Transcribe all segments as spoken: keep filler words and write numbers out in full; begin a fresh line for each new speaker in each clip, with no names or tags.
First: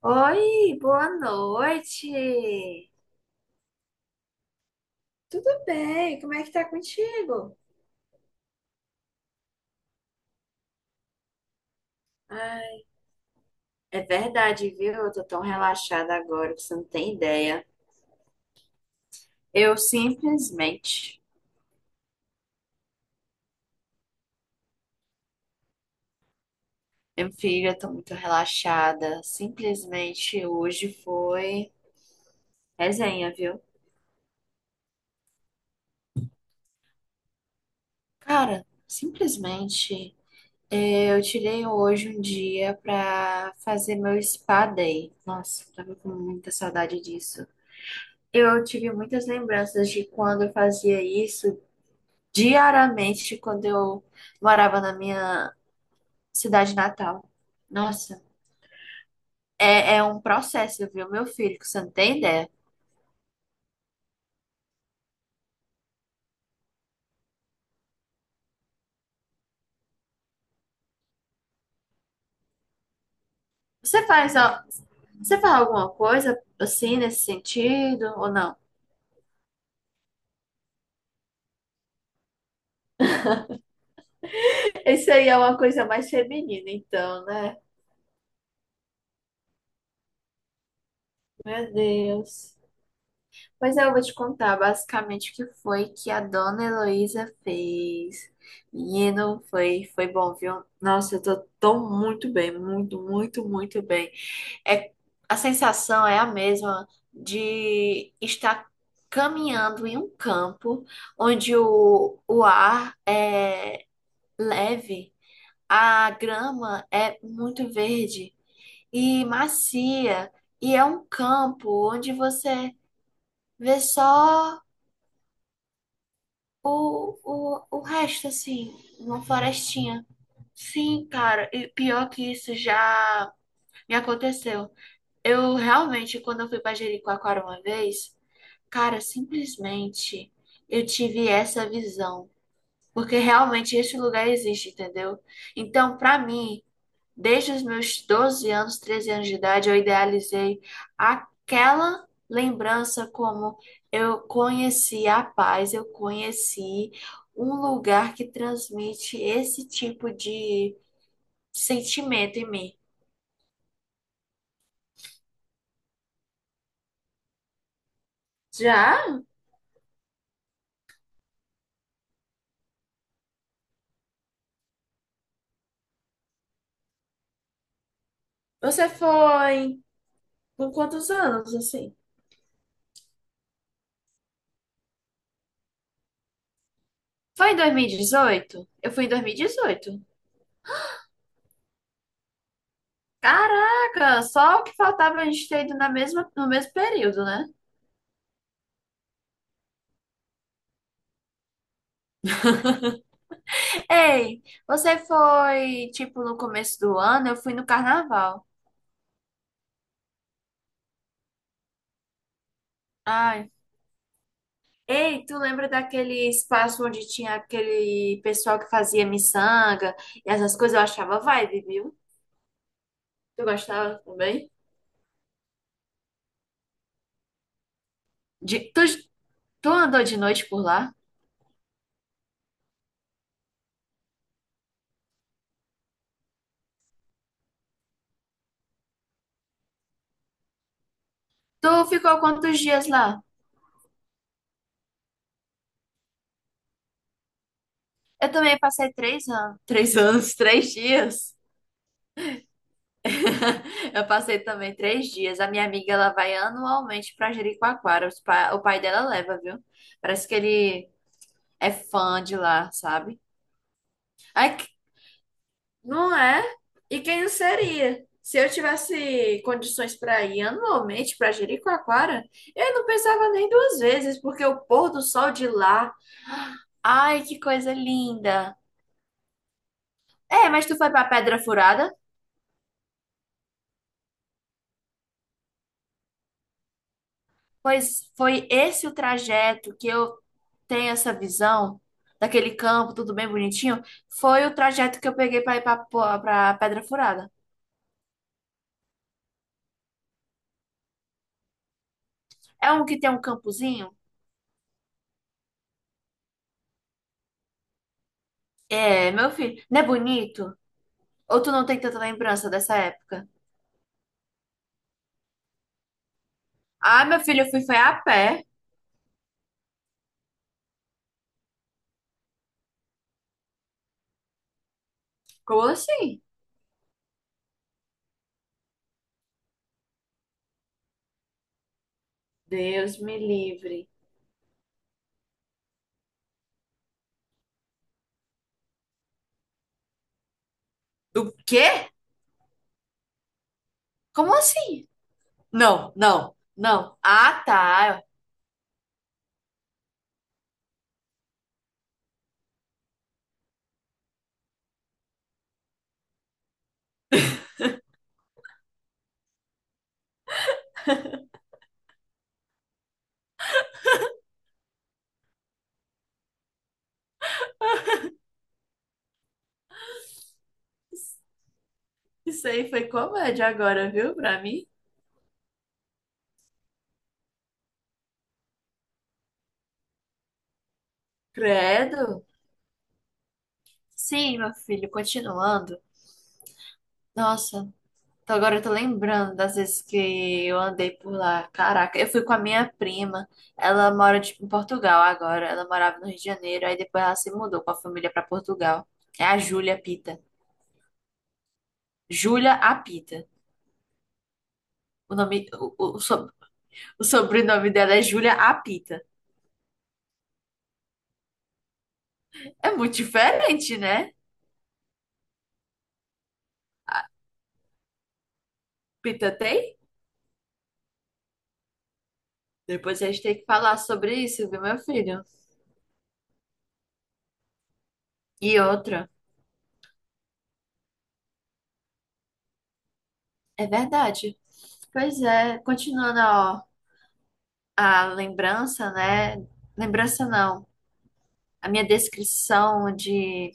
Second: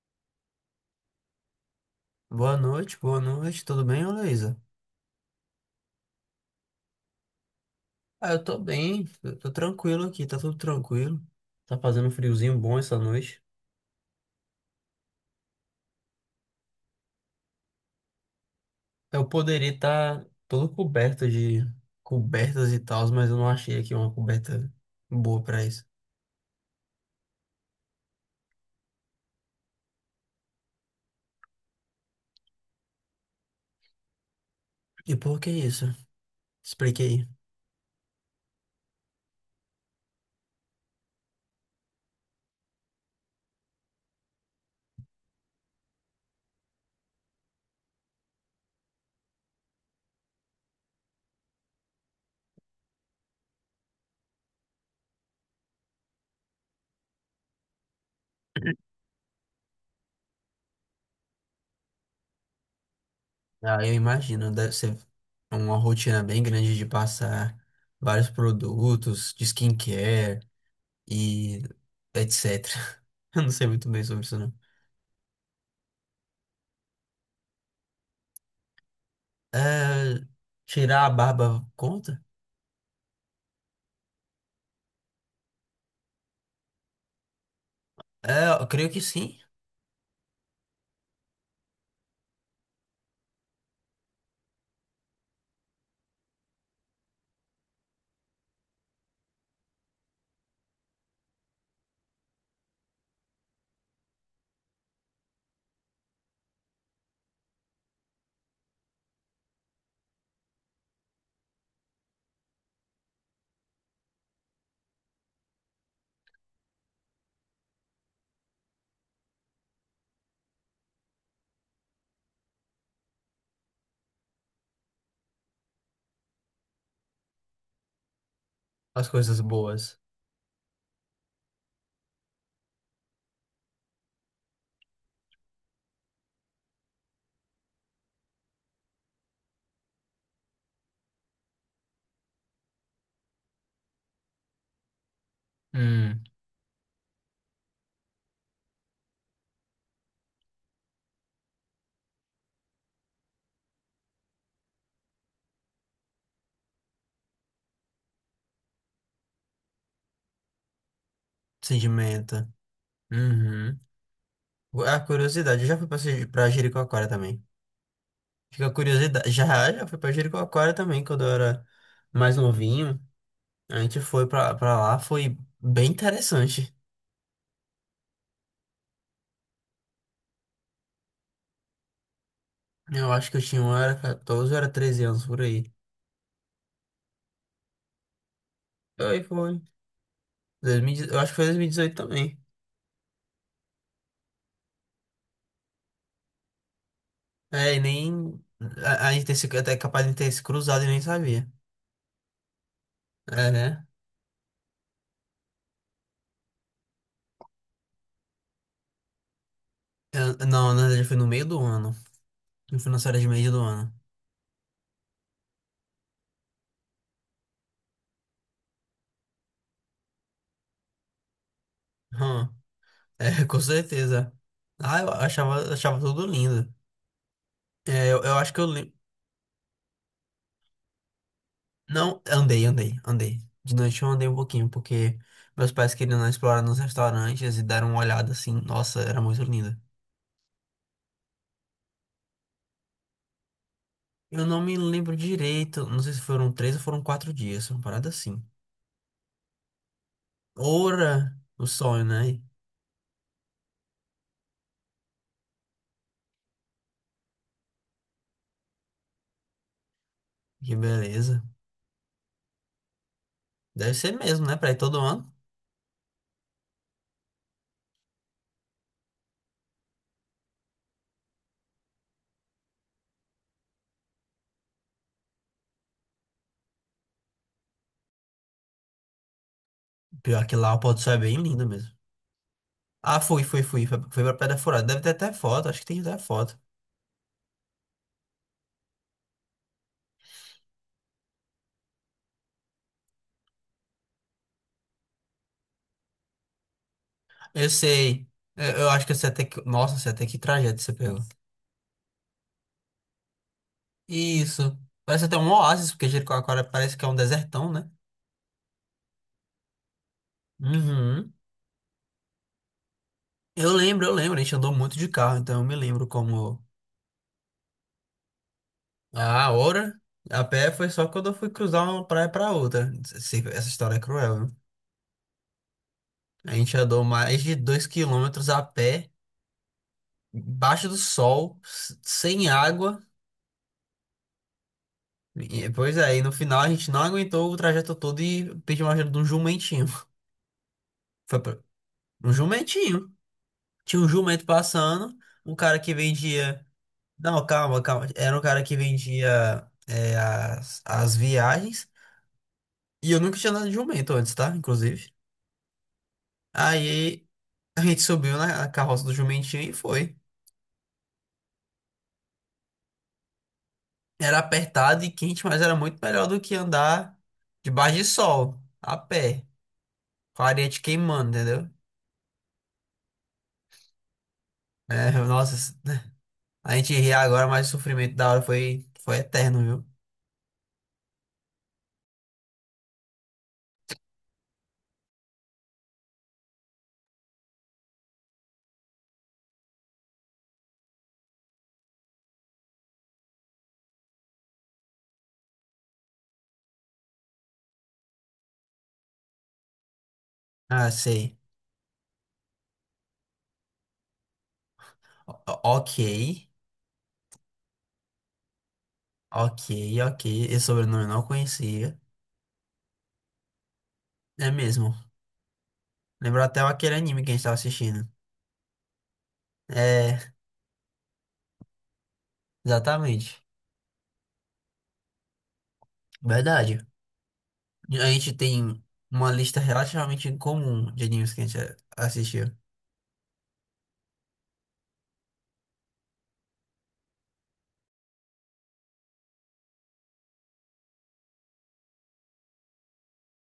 Oi, boa
Boa
noite.
noite, boa noite, tudo bem, ô Luísa?
Tudo bem, como é que tá contigo?
Ah, eu tô bem, eu tô tranquilo aqui, tá tudo tranquilo. Tá fazendo um friozinho bom
Ai,
essa noite.
é verdade, viu? Eu tô tão relaxada agora que você não tem ideia.
Eu poderia
Eu
estar todo
simplesmente,
coberto de cobertas e tals, mas eu não achei aqui uma coberta boa pra isso.
meu filho, eu tô muito relaxada. Simplesmente hoje foi resenha, viu?
E por que isso? Expliquei.
Cara, simplesmente eh, eu tirei hoje um dia pra fazer meu spa day. Nossa, tava com muita saudade disso. Eu tive muitas lembranças de quando eu fazia isso diariamente quando eu morava na minha cidade natal. Nossa, é, é um processo, viu, meu filho, que você não tem ideia.
Ah, eu imagino, deve ser uma rotina bem grande de passar vários produtos de skincare e etcétera Eu não sei muito bem
Você
sobre
faz,
isso, não.
ó, você faz alguma coisa assim nesse sentido ou não?
É, tirar a barba conta?
Isso aí é uma coisa mais feminina, então, né?
É, eu creio que sim.
Meu Deus. Pois é, eu vou te contar basicamente o que foi que a dona Heloísa fez. Menino, foi, foi bom, viu? Nossa, eu tô tão muito bem, muito, muito, muito bem. É, a sensação é a mesma de estar caminhando em um campo onde o, o ar é leve, a grama é muito verde e macia, e é um campo onde você vê só. O, o, o resto, assim,
As
uma
coisas boas.
florestinha. Sim, cara, e pior que isso já me aconteceu. Eu realmente, quando eu fui pra Jericoacoara uma vez, cara, simplesmente eu tive essa visão. Porque realmente esse lugar existe, entendeu? Então, pra
Hum,
mim, desde os meus doze anos, treze anos de idade, eu idealizei aquela lembrança como eu conheci a paz, eu conheci um lugar que transmite esse tipo de sentimento
sedimenta.
em mim.
Uhum. É. A curiosidade, eu já fui pra, Se- pra Jericoacoara também. Fica a
Já?
curiosidade. Já, já fui pra Jericoacoara também, quando eu era mais novinho. A gente foi pra, pra lá, foi bem interessante.
Você foi com quantos anos, assim?
Eu acho que eu tinha, eu era catorze, eu era treze anos por aí.
Foi em dois mil e dezoito. Eu fui em
Foi,
dois mil e
foi.
dezoito.
dois mil e dezoito. Eu acho que foi dois mil e dezoito também.
Caraca, só o que faltava a gente ter ido na mesma, no mesmo período, né?
É, e nem. A, a gente tem se- até capaz de ter se cruzado e nem sabia. É.
Ei, você foi, tipo, no começo do ano? Eu fui no carnaval.
é, Eu- não, na verdade foi no meio do ano. Eu fui nas férias de meio
Ai.
do ano.
Ei, tu lembra daquele espaço onde tinha aquele pessoal que fazia miçanga e essas coisas? Eu achava vibe, viu?
Hum, é,
Tu
com
gostava
certeza.
também?
Ah, eu achava, achava tudo lindo. É, eu, eu acho
De-
que eu.
tu,
li-
tu andou de noite por lá?
Não, andei, andei, andei. De noite eu andei um pouquinho, porque meus pais queriam explorar nos restaurantes e deram uma olhada assim. Nossa, era muito lindo.
Tu ficou quantos dias lá?
Eu não me lembro direito. Não sei se foram três ou foram quatro dias. Uma parada
Eu
assim.
também passei três anos. Três anos, três dias.
Ora, o sonho, né?
Eu passei também três dias. A minha amiga, ela vai anualmente pra Jericoacoara. Os pa- O pai dela leva, viu? Parece que
Que
ele
beleza.
é fã de lá, sabe?
Deve ser mesmo, né?
Aí, que-
Pra ir todo ano.
não é? E quem não seria? Se eu tivesse condições para ir anualmente para Jericoacoara, eu não pensava nem duas vezes, porque o pôr do sol de lá, ai, que coisa linda.
Pior
É,
que
mas
lá
tu
o
foi
pôr do
para
sol é bem
Pedra
lindo
Furada?
mesmo. Ah, fui, fui, fui. Foi, foi pra Pedra Furada. Deve ter até foto, acho que tem até foto.
Pois foi esse o trajeto que eu tenho essa visão daquele campo, tudo bem bonitinho, foi o trajeto que eu peguei para ir para Pedra Furada.
Eu sei. Eu, eu acho que eu sei até que. Nossa, eu sei até que trajeto você pegou.
É um que tem um campozinho?
Isso. Parece até um oásis, porque Jericoacoara parece que é um desertão, né?
É, meu filho, não é bonito?
Uhum.
Ou tu não tem tanta lembrança dessa época?
Eu lembro, eu lembro. A gente andou muito de carro, então eu me lembro como.
Ah, meu filho, eu fui foi a pé.
Ah, ora. A pé foi só quando eu fui cruzar uma praia pra outra. Se- Essa história é cruel, né?
Como assim?
A gente andou mais de dois quilômetros a pé, embaixo do sol, s- sem água.
Deus me livre.
E, pois é, e no final a gente não aguentou o trajeto todo e pediu uma ajuda de um jumentinho.
O
Foi pra...
quê?
Um jumentinho. Tinha um
Como
jumento
assim?
passando, um cara
Não,
que
não,
vendia.
não. Ah,
Não, calma,
tá.
calma. Era um cara que vendia é, as, as viagens. E eu nunca tinha andado de jumento antes, tá? Inclusive. Aí a gente subiu na na carroça do jumentinho e foi. Era apertado e quente, mas era muito melhor do que andar debaixo de sol, a pé, com a areia te queimando, entendeu?
Isso aí foi comédia agora, viu, pra mim?
É, nossa. A gente ri agora, mas o sofrimento da hora foi, foi eterno, viu?
Credo. Sim, meu filho, continuando. Nossa, então agora eu tô lembrando das vezes que eu andei por lá. Caraca, eu fui com a minha prima. Ela mora, tipo, em Portugal agora. Ela morava no Rio de Janeiro, aí depois ela se mudou com a família pra Portugal. É a Júlia Pita.
Ah, sei.
Júlia Apita. O nome,
O- o-
o,
ok,
o, so- O sobrenome dela é Júlia Apita.
ok, ok. Esse sobrenome eu não conhecia.
É muito diferente, né?
É mesmo. Lembrou até aquele anime que a gente tava assistindo.
Pita tem?
É,
Depois a gente tem
exatamente.
que falar sobre isso, viu, meu filho?
Verdade. A gente
E
tem
outra.
uma lista relativamente incomum de animes que a gente assistiu.
É verdade. Pois é, continuando, ó, a lembrança, né? Lembrança não. A minha descrição de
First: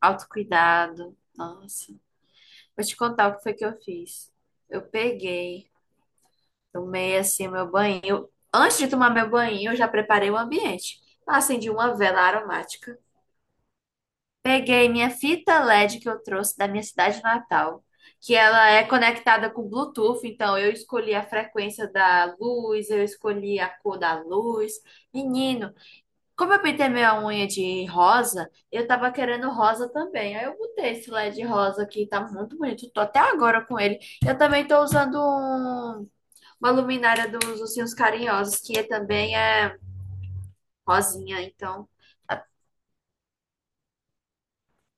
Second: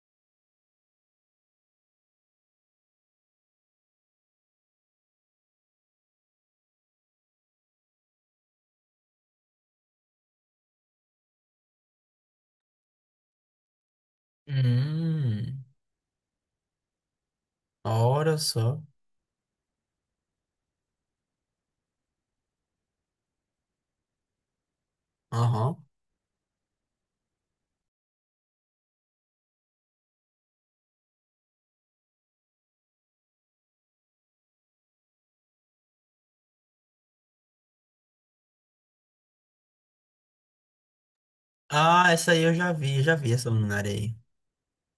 autocuidado. Nossa, vou te contar o que foi que eu fiz. Eu peguei, tomei assim meu banho. Antes de tomar meu banho, eu já preparei o ambiente. Eu acendi uma vela aromática. Peguei minha fita
Hum,
L E D que eu trouxe da minha cidade natal, que
olha
ela
só.
é conectada com Bluetooth, então eu escolhi a frequência da luz, eu escolhi a cor da luz. Menino,
Aham.
como eu pintei minha unha de rosa, eu tava querendo rosa também. Aí eu botei esse L E D rosa aqui, tá muito bonito. Tô até agora com ele. Eu também tô usando um- uma luminária dos Ursinhos Carinhosos, que é- também é rosinha, então.
Ah, essa aí eu já vi, eu já vi essa luminária aí.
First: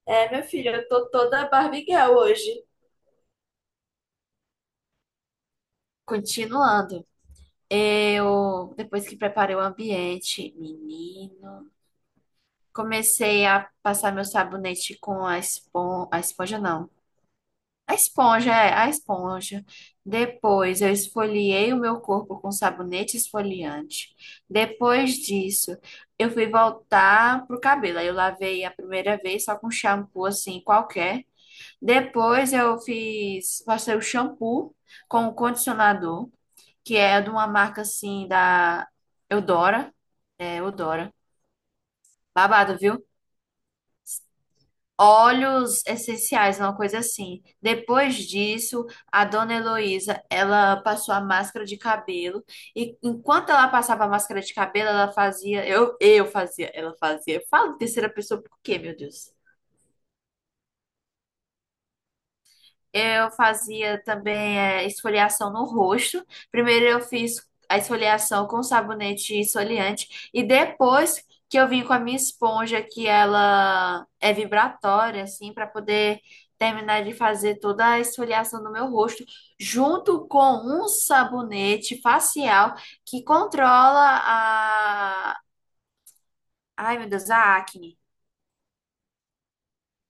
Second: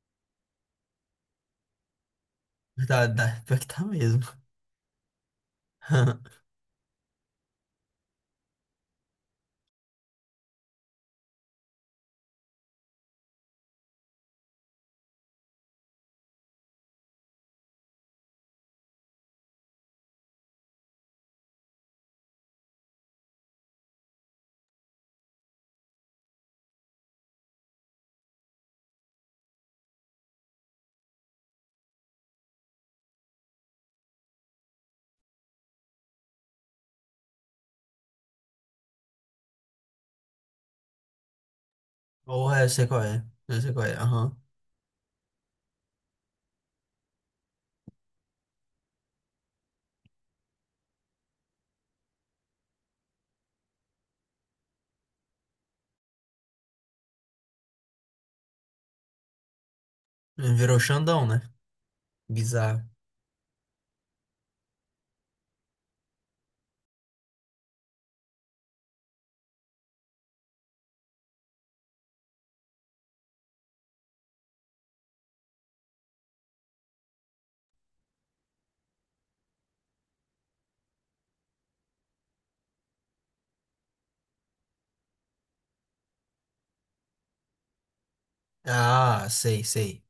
É, meu filho, eu tô toda Barbie Girl hoje.
Tá, tá, pior que tá mesmo.
Continuando. Eu, depois que preparei o ambiente, menino, comecei a passar meu sabonete com a esponja, a esponja não. A esponja, é, a esponja. Depois eu esfoliei o meu corpo com sabonete esfoliante. Depois disso, eu fui voltar pro cabelo. Aí eu lavei a primeira vez só com shampoo assim, qualquer. Depois eu fiz, passei o shampoo com o condicionador, que é de uma marca assim da Eudora, é Eudora.
Porra, eu
Babado,
sei qual
viu?
é. Eu sei qual é. Aham.
Óleos essenciais, uma coisa assim. Depois disso, a dona Heloísa, ela passou a máscara de cabelo e enquanto ela passava a máscara de cabelo, ela fazia, eu, eu fazia, ela fazia. Eu falo em terceira pessoa por quê, meu Deus?
Virou Xandão, né? Bizarro.
Eu fazia também é, esfoliação no rosto. Primeiro eu fiz a esfoliação com sabonete esfoliante e depois que eu vim com a minha esponja que ela é vibratória assim para poder terminar de fazer toda a esfoliação do meu rosto junto com um sabonete facial que controla a, ai meu Deus, a acne.
Ah, sei, sei.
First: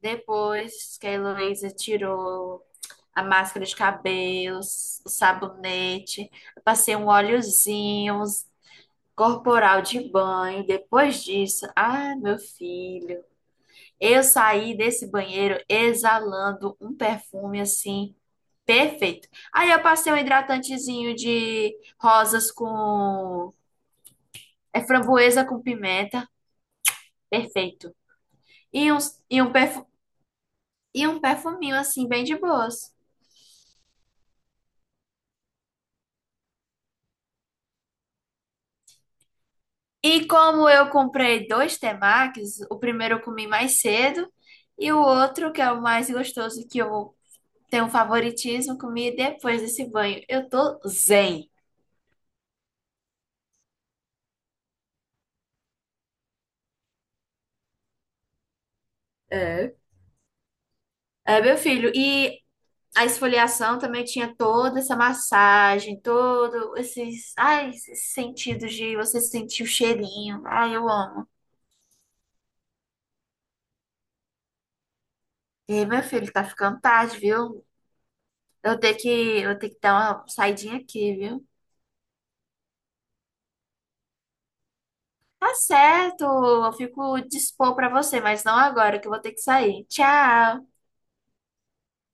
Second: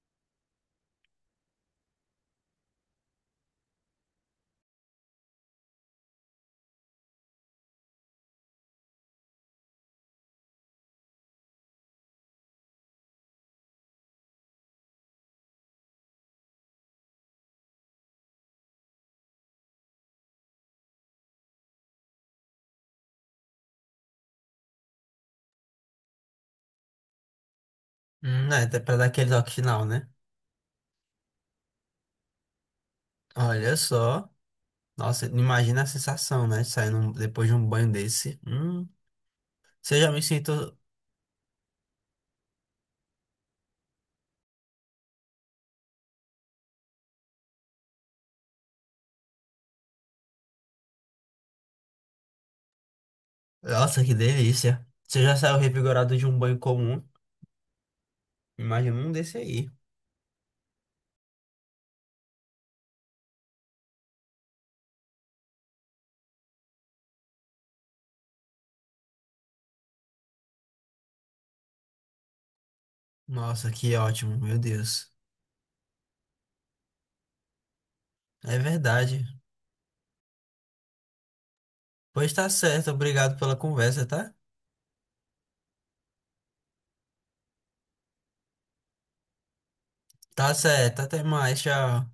Depois que a Heloísa tirou a máscara de cabelos, o sabonete, eu passei um óleozinho, uns corporal de banho. Depois disso, ah, meu filho, eu saí desse banheiro exalando um perfume assim perfeito. Aí eu passei um hidratantezinho de rosas com é framboesa com pimenta, perfeito.
Hum, é, até
E
pra dar
uns
aquele
e
toque
um
final,
perfu-
né?
e um perfuminho assim bem de boas.
Olha só. Nossa, imagina a sensação, né? Saindo um- depois de um banho desse. Hum, você já me
E como
sinto.
eu comprei dois temakis, o primeiro eu comi mais cedo e o outro, que é o mais gostoso, que eu tenho um favoritismo, comi depois desse banho. Eu tô zen.
Nossa, que delícia. Você já saiu revigorado de um banho comum? Imagina um desse aí.
É. É, meu filho, e a esfoliação também tinha toda essa massagem, todo esses, ai, esses sentidos de você sentir o cheirinho. Ai, eu amo.
Nossa, que ótimo, meu Deus.
E meu filho, tá ficando tarde, viu?
É
Eu tenho que,
verdade.
eu tenho que dar uma saidinha aqui, viu?
Pois tá certo, obrigado pela conversa, tá?
Tá certo, eu fico dispor pra você, mas não agora, que eu vou ter que sair.
Tá
Tchau!
certo, até mais, tchau.